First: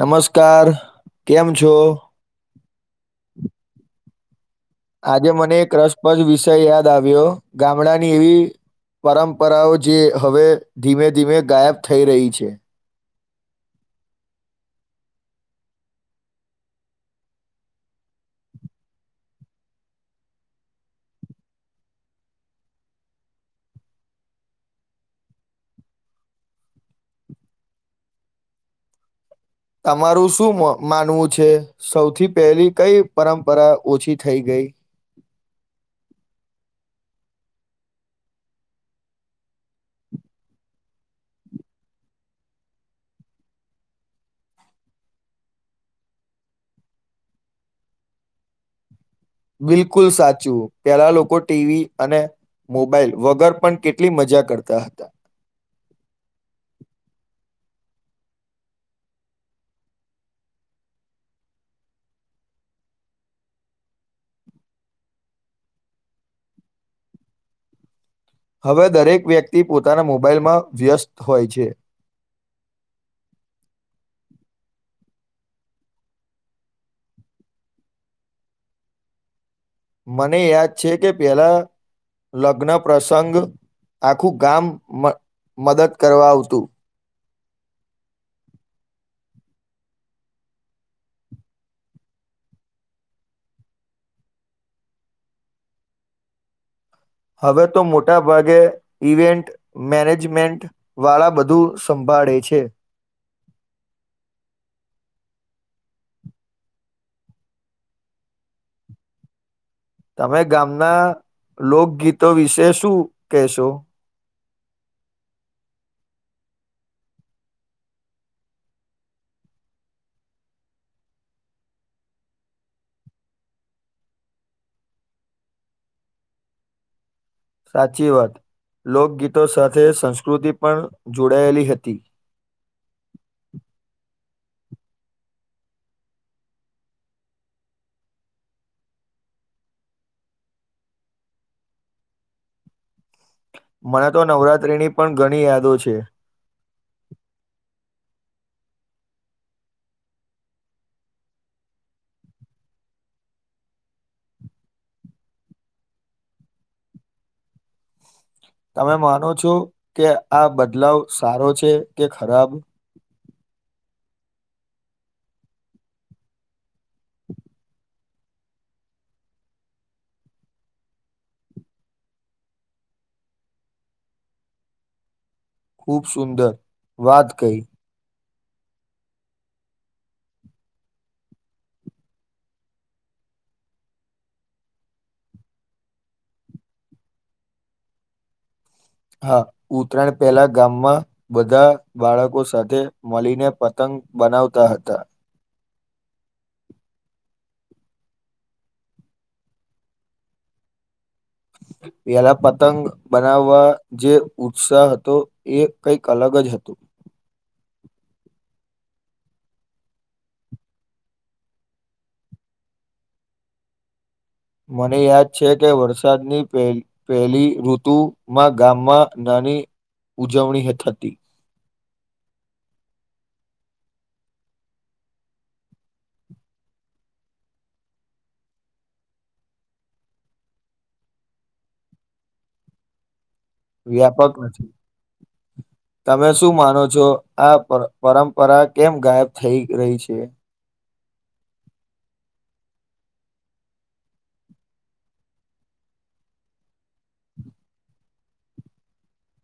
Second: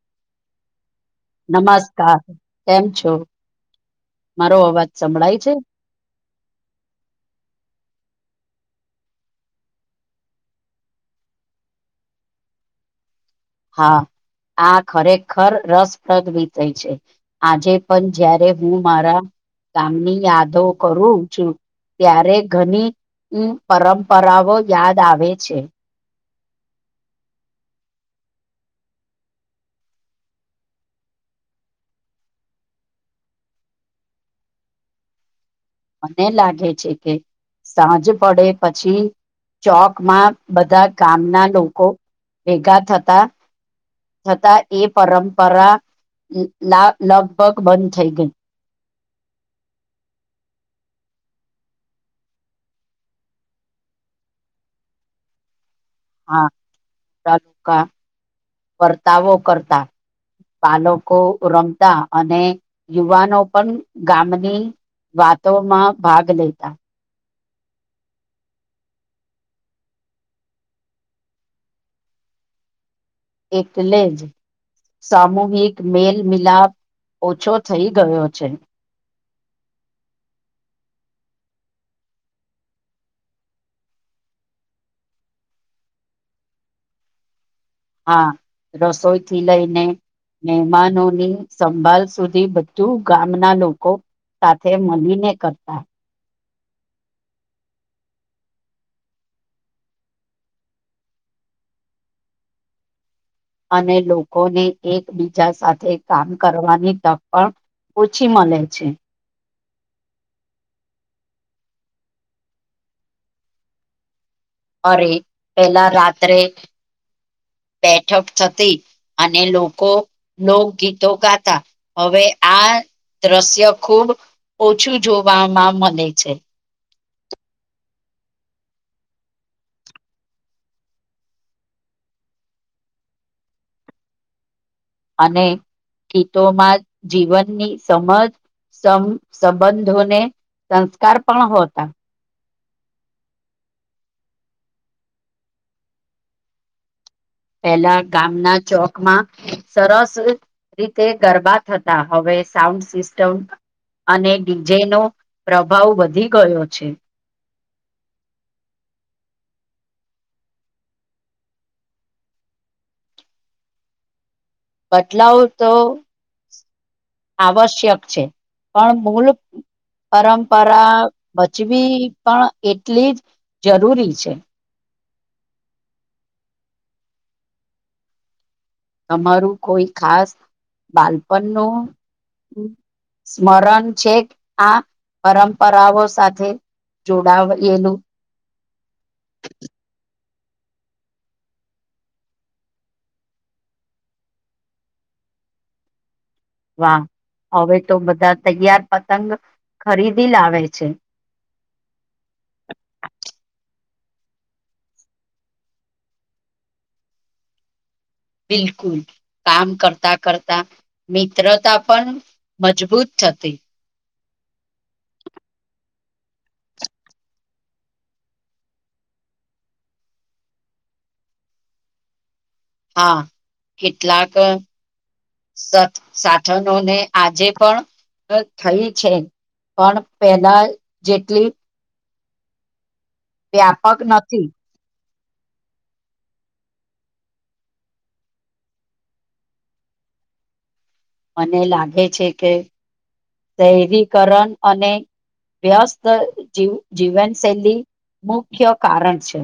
નમસ્કાર કેમ છો નમસ્કાર, કેમ છો? મારો અવાજ આજે સંભળાય છે મને એક રસપ્રદ વિષય યાદ આવ્યો, ગામડાની એવી પરંપરાઓ જે હવે ધીમે ધીમે ગાયબ થઈ રહી છે. હા આ ખરેખર રસપ્રદ વિસય છે. આજે પન જ્યારે હું મારા તમની યાદો કરું છું. ત્યારે ઘની અમ પરંપરાવો યાદ આવે છે. તમારું સું મ માનવું છે? સૌથી પહેલી કઈ પરંપરા ઓછી થઈ ગઈ? [inaudible] મને લાગે છે કે સાંજ પડે પછી ચોકમાં બધા ગામના લોકો ભેગા થતા, છતાં એ પરંપરા લા, લગભગ બંધ થઈ ગઈ. બિલકુલ સાચું. પેલા લોકો ટીવી અને મોબાઈલ વગર પણ કેટલી મજા કરતા હતા. હા, લુકા, કરતાવો કરતા. પાલકો રમતા અને યુવાનો પન ગામની વાતોમાં ભાગ લેતા. હવે દરેક વ્યક્તિ પોતાના મોબાઈલમાં વ્યસ્ત હોય છે એટલે જ સામૂહિક મેલમિલાપ ઓછો થઈ ગયો છે. મને યાદ છે કે પહેલા લગ્ન પ્રસંગ આખું ગામ મ, મદદ કરવા આવતું. હા, રસોઈ થી લઈને મહેમાનોની સંભાલ સુધી બધું ગામના લોકો સાથે મળીને કરતાં. હવે તો મોટા ભાગે, ઈવેન્ટ મેનેજમેન્ટવાળા બધું સંભાળ પાડે છે અને લોકોને એકબીજા સાથે કામ કરવાની તક પણ ઓછી મલે છે. તમે ગામના લોકગીતો વિશે શું કહેશો? અરે, પેલા રાત્રે બેઠક થતી અને લોકો લોકગીતો ગાતા. હવે આ દ્રસ્ય ખૂબ ઓછું જોવામાં મલે છે. સાચી વાત. લોકગીતો સાથે સંસ્કૃતિ પણ જોડાયેલી હતી. [inaudible] અને ગીતોમાં જીવનની સમજ સમ સંબંધોને સંસ્કાર પણ હોતા મને તો નવરાત્રીની પણ ઘણી યાદો છે પહેલા ગામના ચોક માં સરસ રીતે ગરબા થતા હવે સાઉન્ડ સિસ્ટમ અને ડીજેનો પ્રભાવ વધી ગયો છે તમે માનો છો કે આ બદલાવ સારો છે કે ખરાબ બદલાવ તો આવશ્યક છે પણ ભૂલ પરંપરા બચવી પણ એટલી જ જરૂરી છે ખૂબ સુંદર વાત કઈ તમારું કોઈ ખાસ બાલપણ નો સ્મરણ છે આ પરંપરાઓ સાથે જોડાવ એલું હા ઉતરાયણ પહેલા ગામમાં બધા બાળકો સાથે મળીને પતંગ બનાવતા હતા વાહ હવે તો બધા તૈયાર પતંગ ખરીદી લાવે છે [unintelligible] પેલા પતંગ બનાવવા જે ઉત્સાહ હતો એ કઈક અલગ જ હતુ [unintelligible] બિલકુલ કામ કરતા કરતા મિત્રતા પણ મજબૂત થતી મને યાદ છે કે વરસાદની પહેલી ઋતુમાં ગામમાં ના ની ઉજવણી હ થતી હા કેટલાક સાથનોને આજે પણ થઈ છે પણ પહેલા જેટલી વ્યાપક નથી [unintelligible] તમે શું માનો છો આ પરંપરા કેમ ગાયબ થઈ રહી છે મને લાગે છે કે શહેરીકરણ અને વ્યસ્ત જ જીવનશૈલી મુખ્ય કારણ છે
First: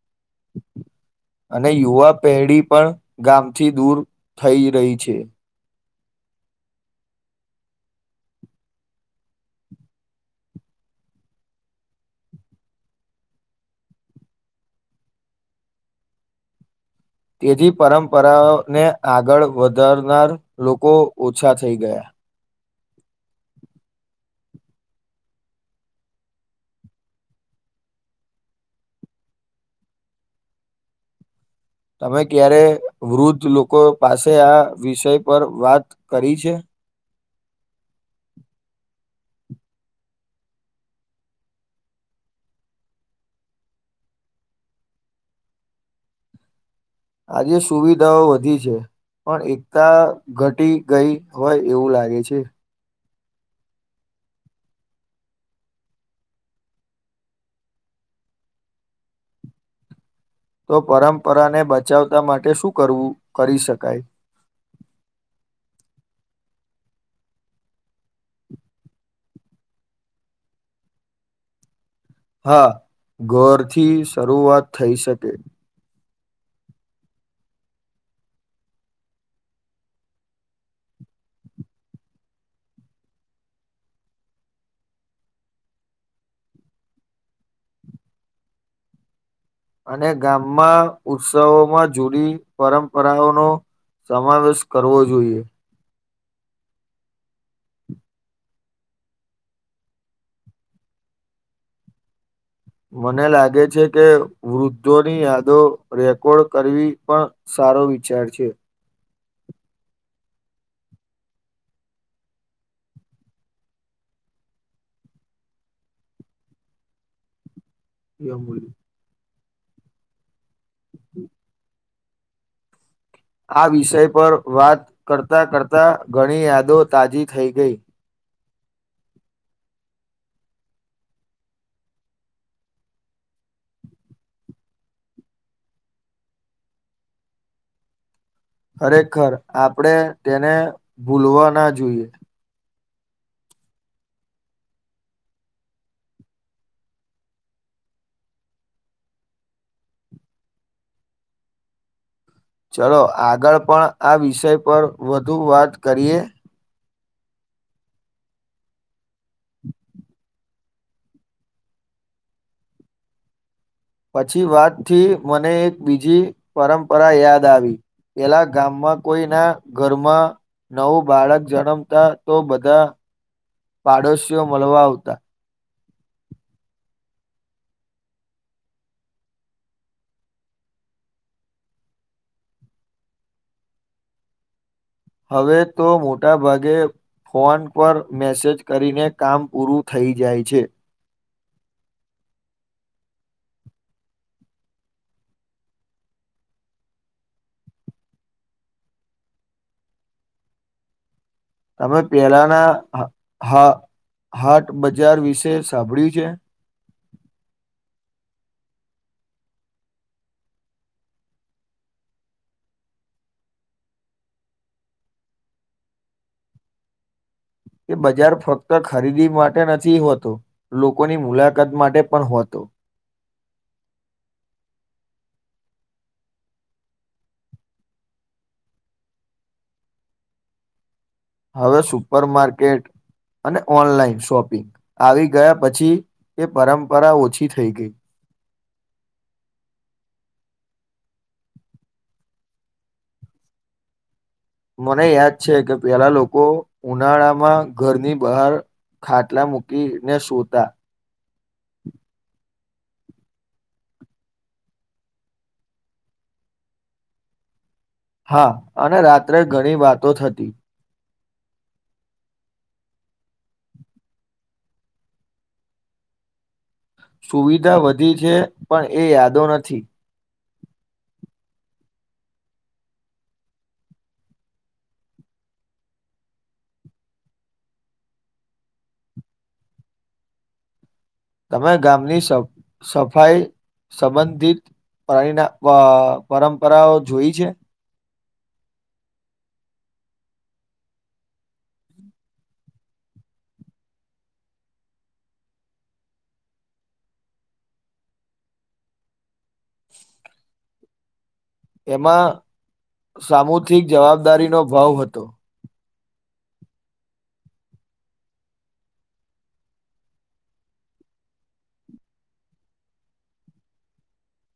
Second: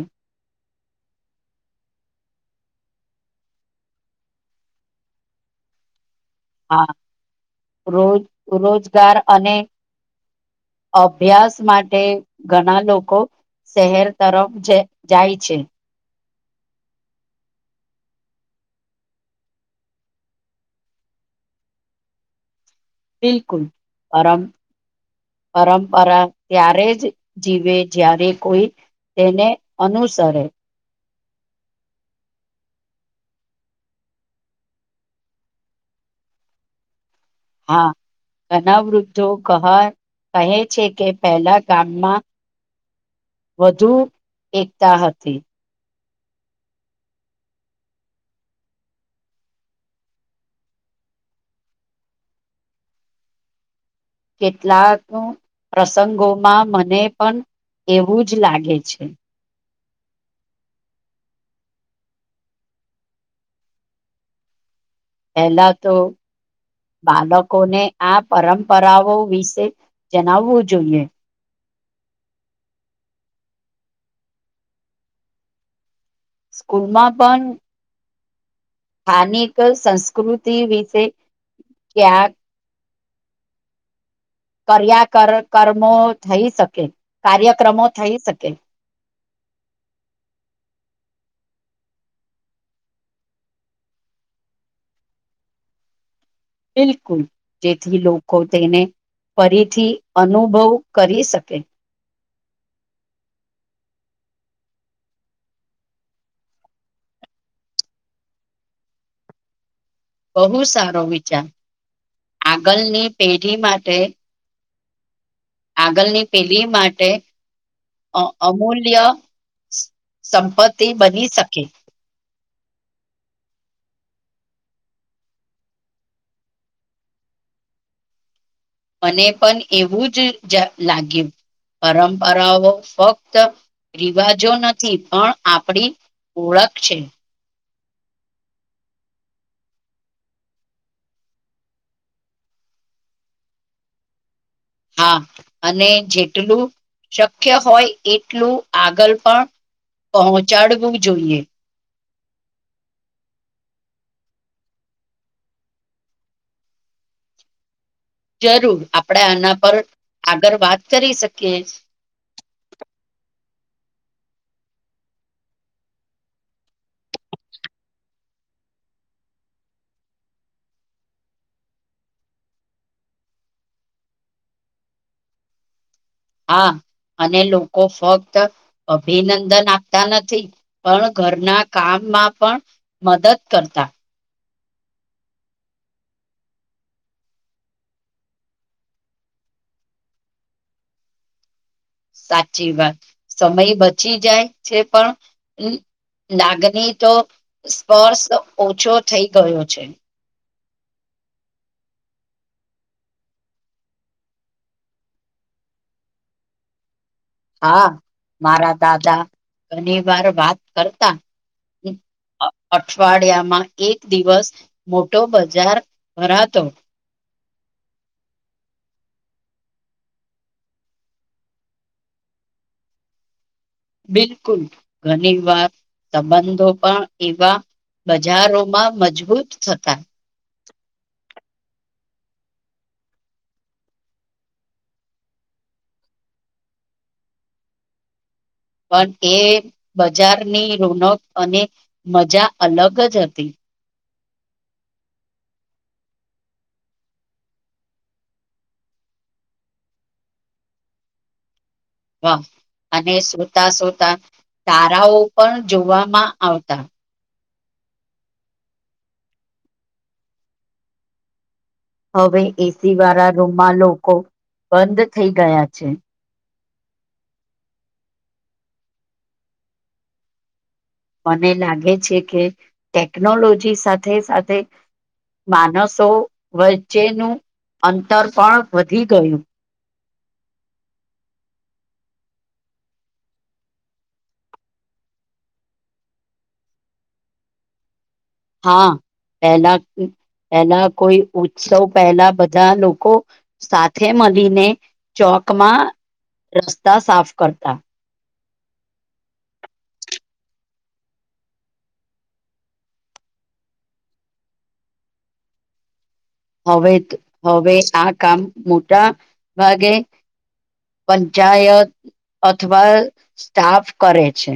[unintelligible] અને યુવા પેઢી પણ ગામથી દૂર થઈ રહી છે હા રોજ રોજગાર અને અભ્યાસ માટે ઘણા લોકો શહેર તરફ જાય છે તેથી પરંપરાઓને આગળ વધારનાર લોકો ઓછા થઈ ગયા બિલકુલ પમ પરંપરા ત્યારે જ જીવે જ્યારે કોઈ તેને અનુસરે તમે ક્યારે વૃદ્ધ લોકો પાસે આ વિષય પર વાત કરી છે હા ગણા વૃદ્ધો કહા કહે છે કે પહેલા ગામમાં વધુ એકતા હતી આજે સુવિધાઓ વધી છે પણ એકતા ઘટી ગઈ હોય એવું લાગે છે કેટલાક પ્રસંગોમાં મને પણ એવું જ લાગે છે તો પરંપરાને બચાવતા માટે શું કરવું કરી શકાય? પહેલા તો બાળકોને આ પરંપરાઓ વિશે જણાવવું જોઈએ હા ઘરથી શરૂઆત થઈ શકે સ્કૂલમાં પણ સ્થાનિક સંસ્કૃતિ વિશે ક્યાં કર્યા કર કર્મો થઈ શકે કાર્યક્રમો થઈ શકે [unintelligible] અને ગામમાં ઉત્સવોમાં જૂની પરંપરાઓનો સમાવેશ કરવો જોઈએ બિલકુલ જેથી લોકો તેને ફરીથી અનુભવ કરી શકે મને લાગે છે કે વૃદ્ધોની યાદો રેકોર્ડ કરવી પણ શક સારો વિચાર છે બહુ સારો વિચાર આગળની પેઢી માટે આગળની પેઢી માટે અમ અમૂલ્ય સંપત્તિ બની શકે આ વિષય પર વાત કરતા કરતા ઘણી યાદો તાજી થઈ ગઈ મને પણ એવું જ જ લાગ્યું પરંપરાઓ ફક્ત રિવાજો નથી પણ આપણી ઓળખ છે ખરેખર આપણેે તેને ભૂલવા ના જોઈએ હા અને જેટલું શક્ય હોય એટલું આગળ પણ પહોંચાડવું જોઈએ ચલો આગળ પણ આ વિષય પર વધુ વાત કરીએ જરૂર આપણેે આના પર આગળ વાત કરી શકીએ છે પછી વાતથી મને એક બીજી પરંપરા યાદ આવી પેલા ગામમાં કોઈ ના ઘરમાં નવું બાળક જન્મતા તો બધા પાડોશીઓ મળવા આવતા હા અને લોકો ફક્ત અભિનંદન આપતા નથી પણ ઘરના કામ માં પણ મદદ કરતા હવે તો મોટા ભાગે ફોન પર મેસેજ કરીને કામ પૂરું થઈ જાય છે સાચી વાત સમય બચી જાય છે પણ હું લાગની તો સ્પર્શ ઓછો થઈ ગયો છે તમે પેલાના હ હાટ બજાર વિશે સાંભળ્યું છે હા મારા દાદા ઘણી વાર વાત કરતા અઠવાડિયામાં એક દિવસ મોટો બજાર ભરાતો તે બજાર ફક્ત ખરીદી માટે નથી હોતો લોકોની મુલાકાત માટે પણ હોતો હ બિલકુલ ઘણી વાર સંબંધો પણ એવા બજારોમાં મજબૂત થતા હવે સુપર માર્કેટ અને ઓનલાઈન શોપિંગ આવી ગયા પછી એ પરંપરા ઓછી થઈ ગઈ પણ એ બજારની રોનક અને મજા અલગ જ હતી મને યાદ છે કે પેલા લોકો ઉનાળામાં ઘરની બહાર ખાટલા મૂકીને સુતા હા અને સોતા સોતા તારાઓ પણ જોવામાં આવતા હા અને રાત્રે ઘણી વાતો થતી હવે એસી વાળા રૂમમાં લોકો બંધ થઈ ગયા છે સુવિધા વધી છે પણ એ યાદો નથી મને લાગે છે કે ટેકનોલોજી સાથે સાથે માનસો વચ્ચેનું અંતર પણ વધી ગયું તમે ગામની સ સફાઈ સંબંધિત પ્રાણીના પરંપરાઓ જોઈ છે હા પહેલા પેલા કોઈ ઉત્સવ પહેલા બધા લોકો સાથે મળીને ચ તકમાં રસ્તા સાફ કરતા એમાં સામૂહિક જવાબદારીનો ભાવ હતો હવે હવે આ કામ મોટા ભાગે પંચાયત અથવા સ્ટાફ કરે છે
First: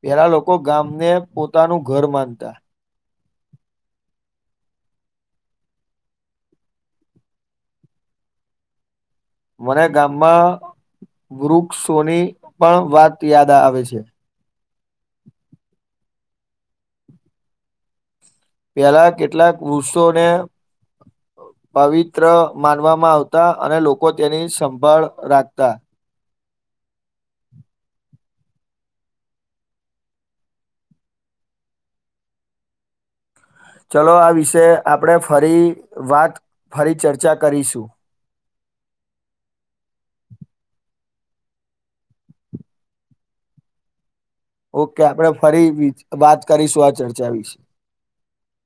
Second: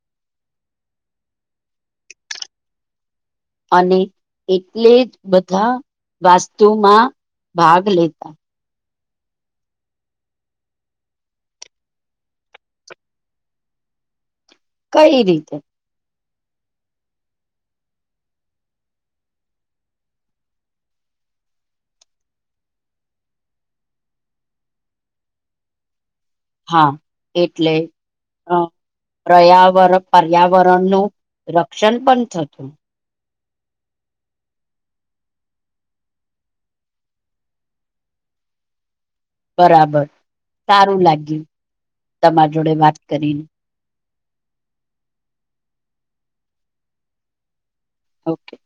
પેલા લોકો ગામને પોતાનું ઘર માનતા અને એટલે જ બધા વાસ્તુમાં ભાગ લેતા મારા ગામમાં વૃક્ષોની પણ વાત યાદ આવે છે કઈ રીતે પેલા કેટલાક વૃક્ષોને પવિત્ર માનવામાં આવતા અને લોકો તેની સંભાળ રાખતા હા એટલે અ પર્યાવરણ પર્યાવરણનું રક્ષણ પણ થતું ચલો આ વિષ આપણે ફરી વાત ફરી ચર્ચા કરીશું બરાબર સારું લાગ્યું તમાર જોડે વાત કરીને ઓકે આપણે ફરી વાત કરીશું આ ચર્ચા વિશે ઓકે